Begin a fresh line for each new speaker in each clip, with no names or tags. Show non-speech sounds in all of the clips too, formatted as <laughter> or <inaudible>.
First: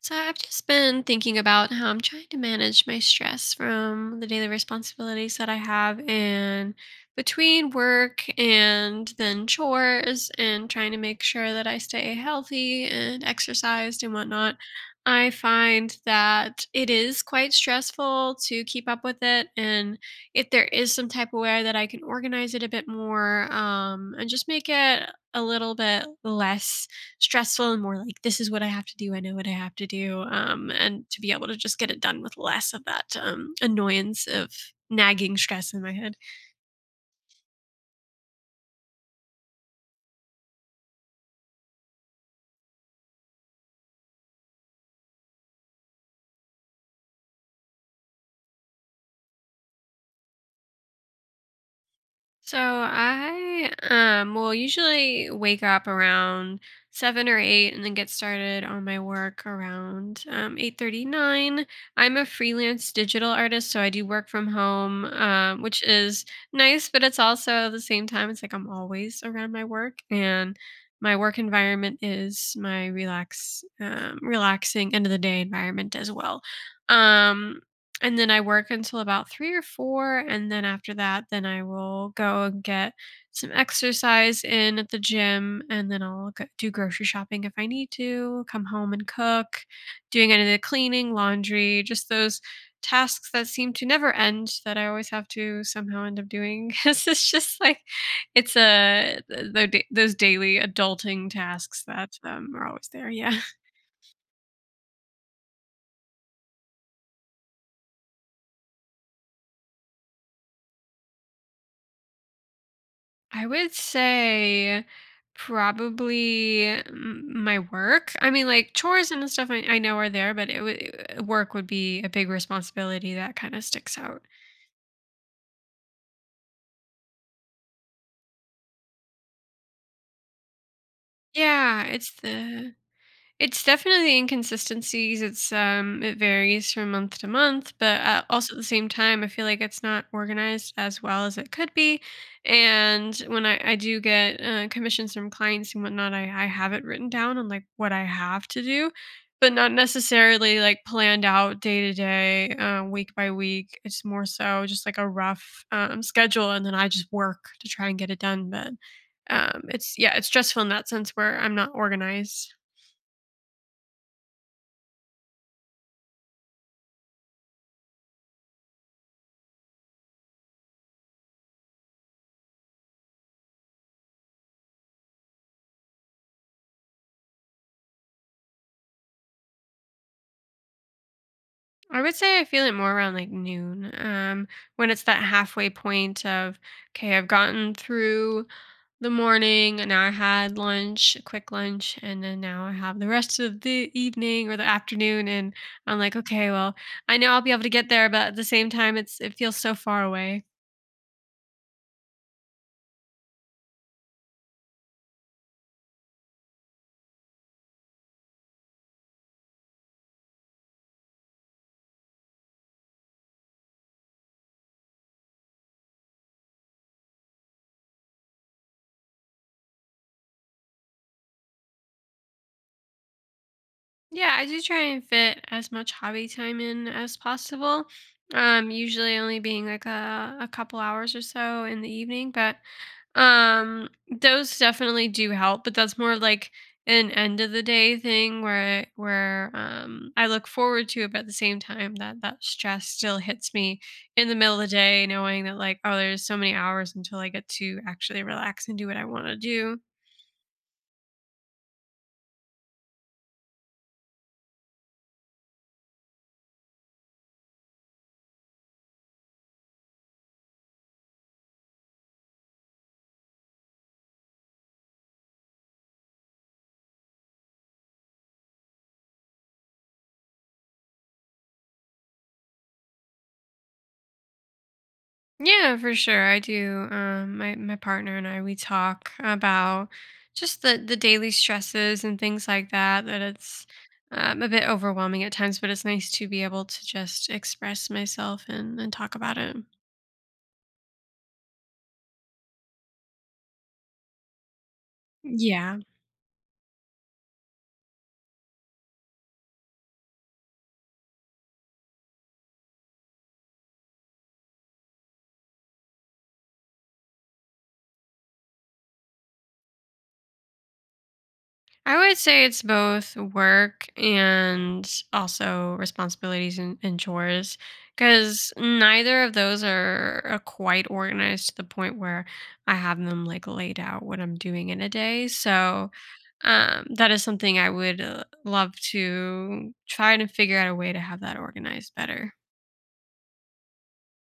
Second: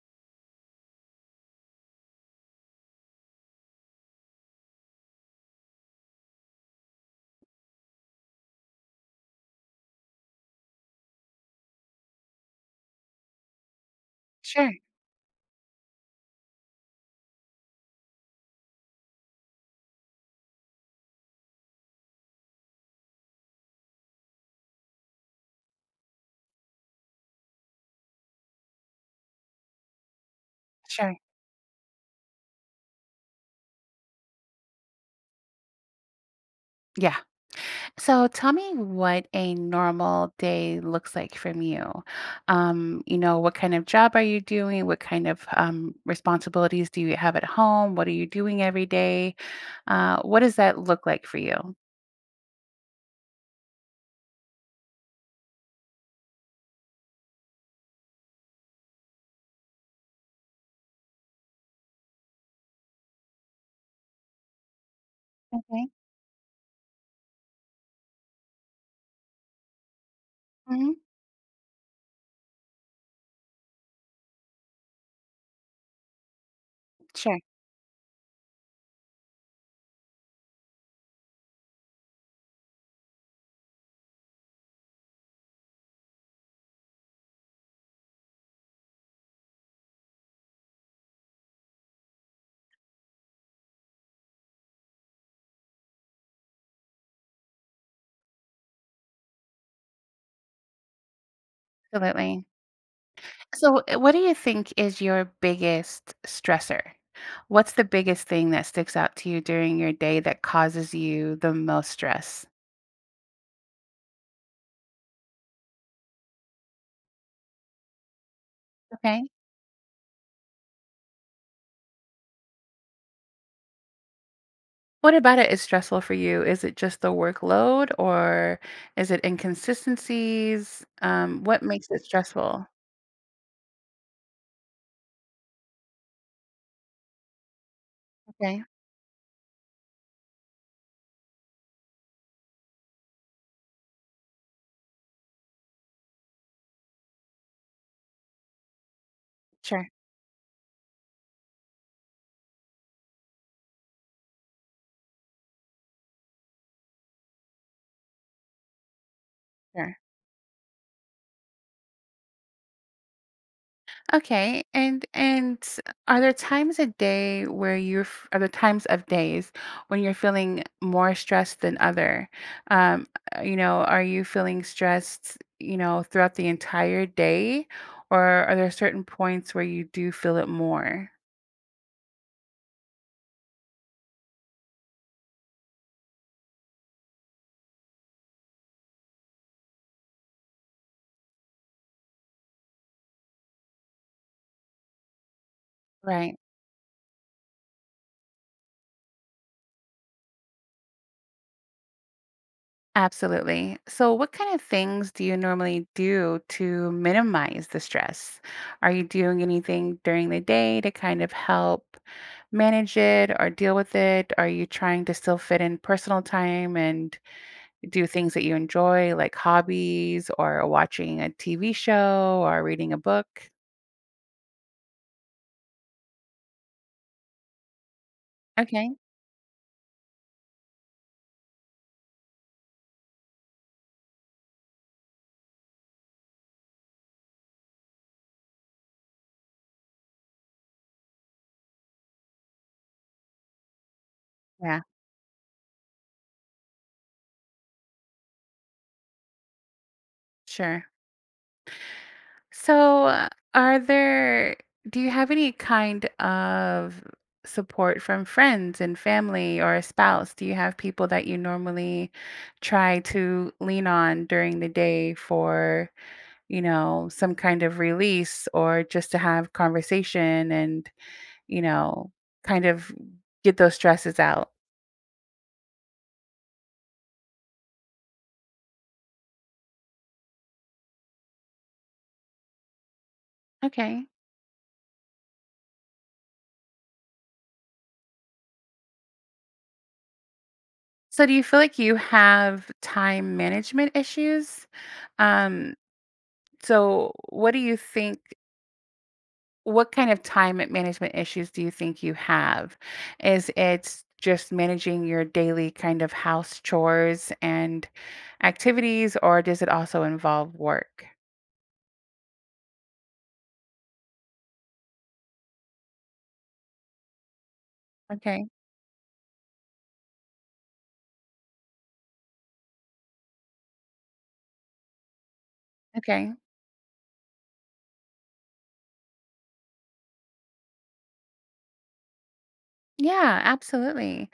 So I've just been thinking about how I'm trying to manage my stress from the daily responsibilities that I have and between work and then chores and trying to make sure that I stay healthy and exercised and whatnot.
Sure,
I find that it is quite stressful to keep up with it. And if there is some type of way that I can organize it a bit more, and just make it a little bit less stressful and more like this is what I have to do. I know what I have to do. And
sure.
to be able to just get it done with less of that annoyance of nagging stress in my head.
Yeah. So tell me what a normal day looks like from you. What kind of job are you doing? What kind of responsibilities do you have at home? What are you doing every day? What does that look like for you?
So I will usually wake up around seven or eight and then get started on my work around 8.39. I'm a freelance digital artist, so I do work from home, which
Okay.
is nice, but it's also at the same time it's like I'm always around my work, and
Hmm.
my work environment is my relaxing end of the day environment as well.
Sure.
um and then I work until about 3 or 4, and then after that, then I will go and get some exercise in at the gym, and then I'll go do grocery shopping if I need to, come home and cook, doing any of the cleaning, laundry, just those tasks that seem to never end that I always have to somehow end up doing. <laughs> 'Cause it's just like it's, a th tho da- those daily adulting tasks that,
Absolutely.
are always there. Yeah.
So, what do you think is your biggest stressor? What's the biggest thing that sticks out to you during your day that causes you the most stress?
I would say probably my work. I mean, like chores
Okay.
and stuff I know are there, but it would work would be a big responsibility that kind of sticks out.
What about it is stressful for you? Is it just the workload or is it inconsistencies? What
Yeah,
makes it
it's
stressful?
the It's definitely inconsistencies. It's it varies from month to month, but also at
Okay,
the same time I feel like it's not organized as well as it could be. And when I do get commissions from clients and whatnot, I have it written down on like what I have to do, but not
sure,
necessarily like planned out day to day, week by week. It's more so just like a rough, schedule, and then I just work to try and get it done. But it's
sure.
yeah, it's stressful in that sense where I'm not organized.
Okay, and are there times a day where are there times of days when you're feeling more stressed than other? Um, are you feeling stressed, you know, throughout the entire day, or are there certain points where you do feel it more?
I would say I feel it more around like noon, when it's that halfway point of, okay, I've gotten through the morning and now I had lunch, a quick lunch, and then now I have the rest of the evening or the afternoon. And I'm like,
Right.
okay, well, I know I'll be able to get there, but at the same time, it feels so far away.
Absolutely. So, what kind of things do you normally do to minimize the stress? Are you doing anything during the day to kind of help manage it or deal with it? Are you trying to still fit in personal time and do things that you enjoy, like hobbies or watching a TV show or reading a book?
Yeah, I do try and fit as much hobby time in as possible.
Okay.
Usually only being like a couple hours or so in the evening, but those definitely do help, but that's more like an end of the day thing where I look forward to it, but at the same time that stress still hits me in the middle of the
Yeah,
day, knowing that like, oh, there's so many hours until I get to actually relax and do what I want to do.
sure. So, are there do you have any kind of support from friends and family or a spouse? Do you have people that you normally try to lean on during the day for, you know, some kind of release or just to have conversation and, you know, kind of get those stresses out?
Yeah, for sure. I do. My partner and I, we talk about just the daily stresses and things like that. That it's
Okay.
a bit overwhelming at times, but it's nice to be able to just express myself and talk about it.
So, do you feel like you have time management issues? Um,
Yeah,
so what do you think what kind of time management issues do you think you have? Is it just managing your daily kind of house chores and activities, or does it also involve work?
I would say it's both work and also responsibilities and chores
Okay.
because neither of are quite organized to the point where I have them like laid out what I'm doing in a day. So
Okay.
That is something I would love to try to figure out a way to have that organized better.
Yeah, absolutely.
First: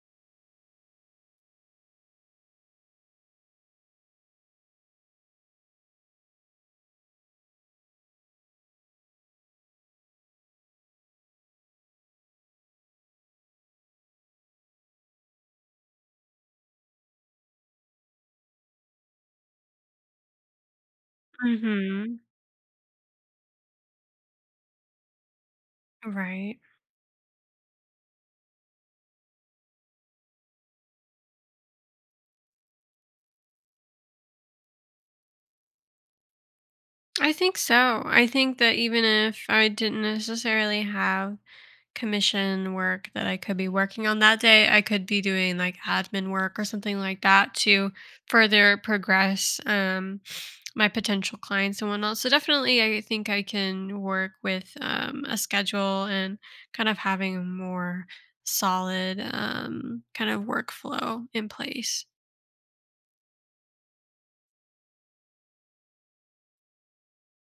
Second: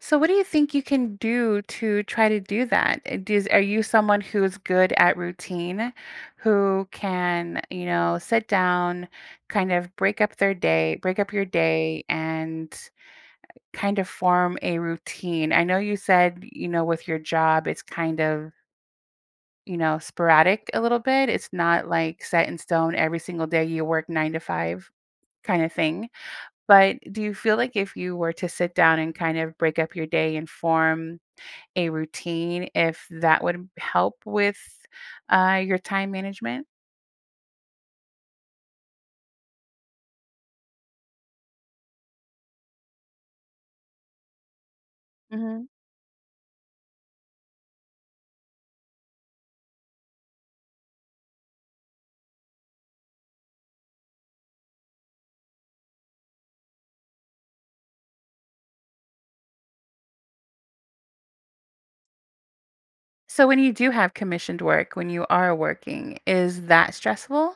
So what do you think you can do to try to do that? Does, are you someone who's good at routine, who can, you know, sit down, kind of break up their day, break up your day and kind of form a routine? I know you said, you know, with your job, it's kind of, you know, sporadic a little bit. It's not
Mhm.
like set in stone every single day you work nine to five kind of thing.
Right.
But do you feel like if you were to sit down and kind of break up your day and form a routine, if that would help with your time management?
I think so. I think that even if I didn't necessarily have commission work that I could be working on that day. I could be doing like admin work or something like that to further progress my potential clients and whatnot. So definitely, I think I can work with, a schedule and kind of having a more solid, kind of workflow in place.
So when you do have commissioned work, when you are working, is that stressful?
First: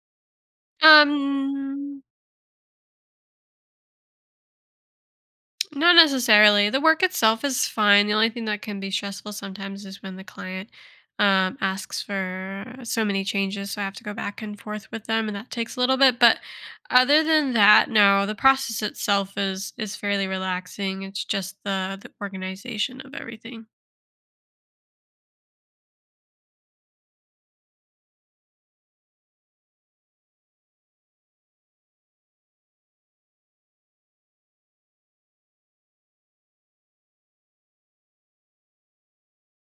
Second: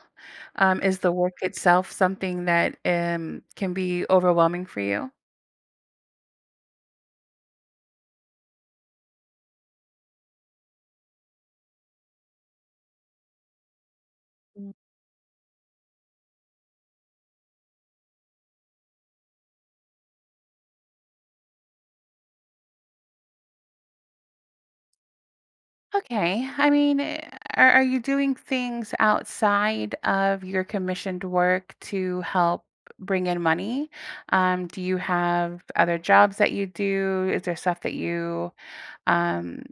Is the work itself
Um,
something that can be overwhelming for you?
Not necessarily. The work itself is fine. The only thing that can be stressful sometimes is when the client asks for so many changes. So I have to go back and forth with them, and that takes a little bit. But other than that, no, the process itself is fairly relaxing. It's just the organization of everything.
Okay. Are you doing things outside of your commissioned work to help bring in money? Do you have other jobs that you do? Is there stuff that you um,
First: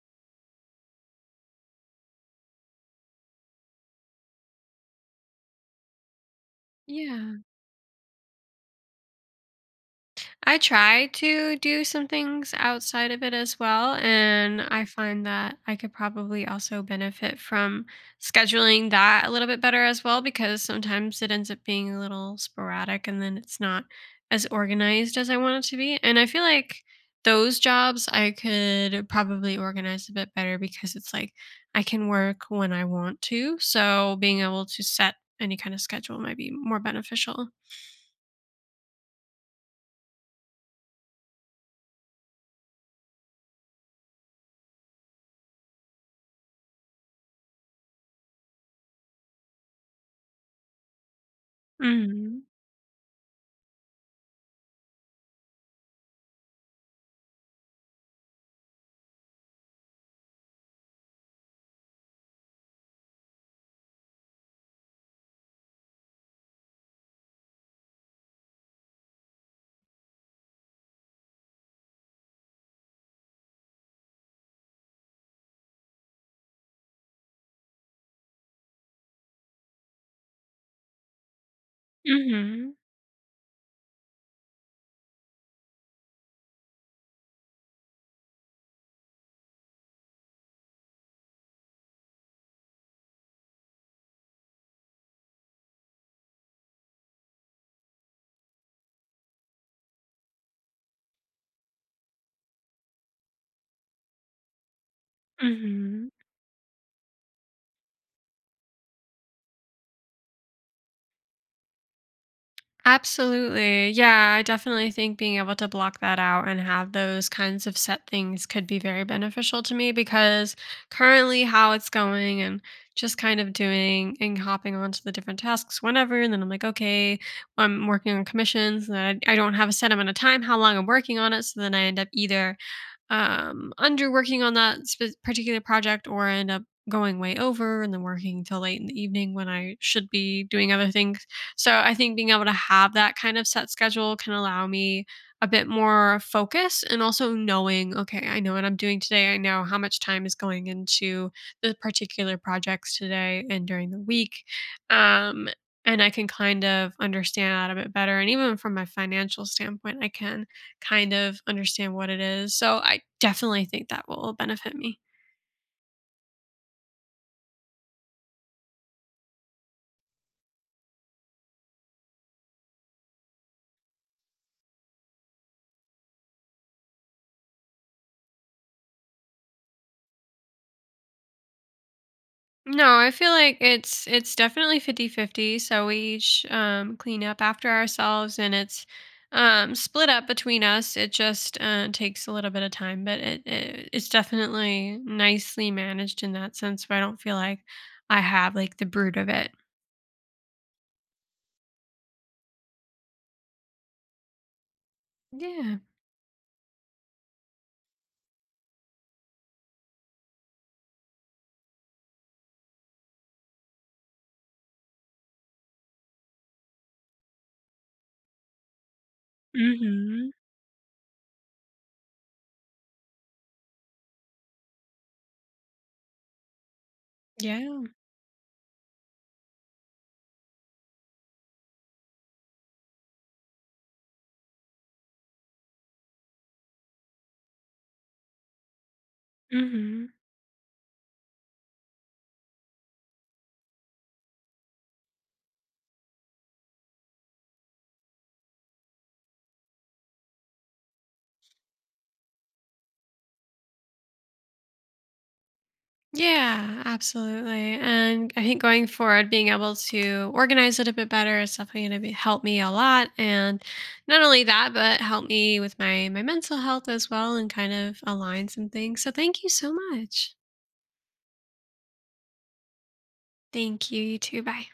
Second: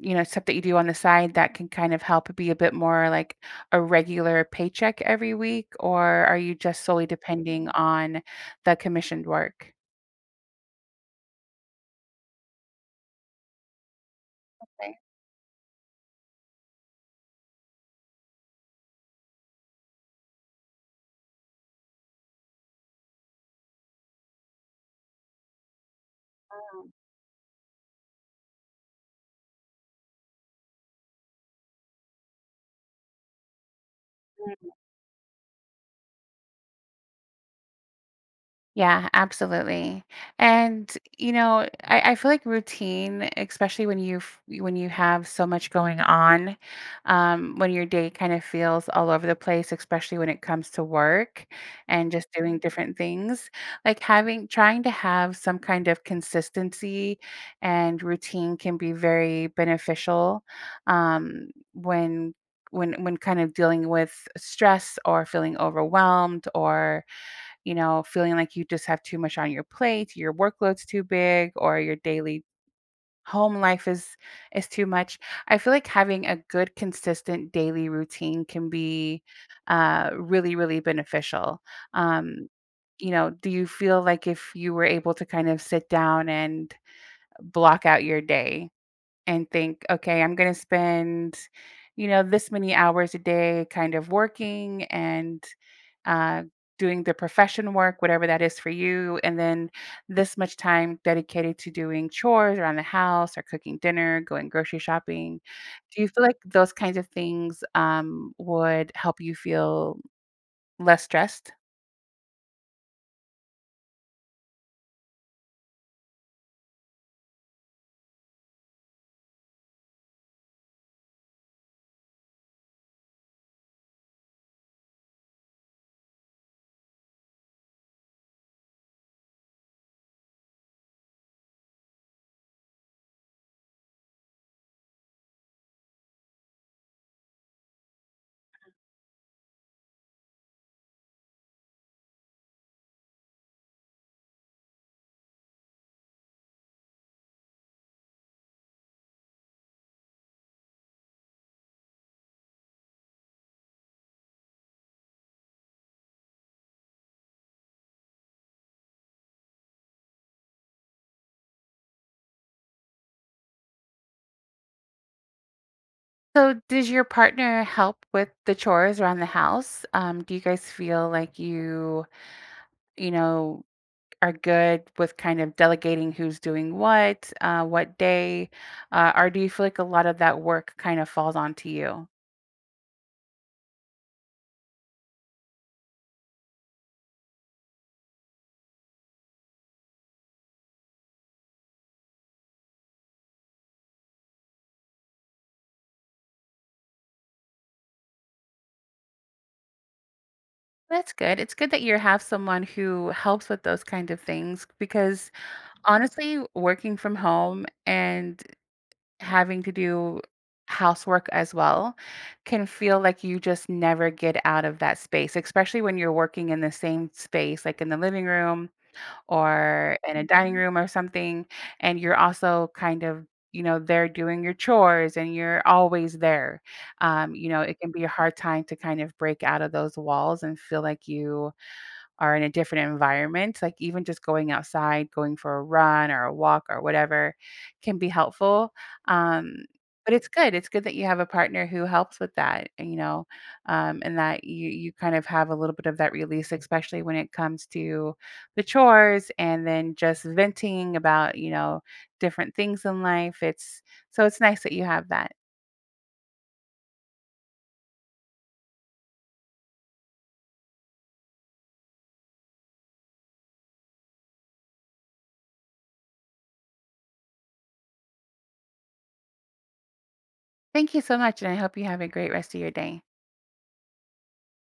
stuff that you do on the side that can kind of help be a bit more like a regular paycheck every week, or are you just solely
Yeah.
depending on the commissioned work?
I try to do some things outside of it as well, and I
Right.
find that I could probably also benefit from scheduling that a little bit better as well, because sometimes it ends up being a little sporadic and then it's not as organized as I want it to be. And I feel like those jobs I could probably organize a bit better because it's like I can work when I want to. So being able to set any kind of schedule might be more beneficial.
Yeah, absolutely. And you know, I feel like routine, especially when you have so much going on, when your day kind of feels all over the place, especially when it comes to work and just
Mhm.
doing different things, like having trying to have some kind of consistency and routine can be very beneficial when when kind of dealing with stress or feeling overwhelmed or you know, feeling like you just have too much on your plate, your workload's too big, or your daily home life is too much. I feel like having a good consistent daily routine can be really really beneficial. Um
Mhm.
you know, do you feel like if you were able to kind of sit down and block out your day and think, okay, I'm going to spend, you know, this many hours a day kind of working and uh, doing the profession work, whatever that is for you, and then this much time dedicated to doing chores around the house or cooking dinner, going grocery shopping. Do you
Mhm.
feel like those kinds of things would help you feel less stressed?
Absolutely. Yeah, I definitely think being able to block that out and have those kinds of set things could be very beneficial to me, because currently how it's going and just kind of doing and hopping onto the different tasks whenever. And then I'm like, okay, I'm working on commissions and I don't have a set amount of time how long I'm working on it. So then I end up either, under working on that particular project, or I end up going way over and then working till late in the evening when I should be doing other things. So I think being able to have that kind of set schedule can allow me a bit more focus, and also knowing, okay, I know what I'm doing today. I know how much time is going into the particular projects today and during the week. Um, and I can kind of understand that a bit better. And even from my financial standpoint, I can kind of understand what it is. So I definitely think that will benefit me.
So, does your partner help with the chores around the house? Do you guys feel like you know, are good with kind of delegating who's doing what day, or do you feel like a lot of that work kind of falls onto you?
No, I feel like it's definitely 50 50. So we each, clean up after ourselves and it's, split up between us. It just takes a little bit of time, but it it's definitely nicely managed in that sense. But I don't feel like I have like the brood of it.
That's good. It's good that you have someone who helps with those kind of things because
Yeah.
honestly, working from home and having to do housework as well can feel like you just never get out of that space, especially when you're working in the same space, like in the living room or in a
Mhm.
dining room or something, and you're also kind of, you know, there doing your chores and you're always there. You know, it
Yeah.
can be a hard time to kind of break out of those walls and feel like you are in a different environment, like even just going outside, going for a run or a walk or whatever can be helpful. Um,
Hmm.
but it's good. It's good that you have a partner who helps with that, and, you know, and that you kind of have a little bit of that release, especially when it comes to the chores and then just venting about, you know, different things in life. It's so it's nice that you have that.
Yeah, absolutely. And I think going forward, being able to organize it a bit better is definitely going to be, help me a lot. And not only that, but help me with my mental health as well, and kind of align some things. So thank you so much.
Thank you so much, and I hope you have a great rest of your day.
Thank you. You too. Bye.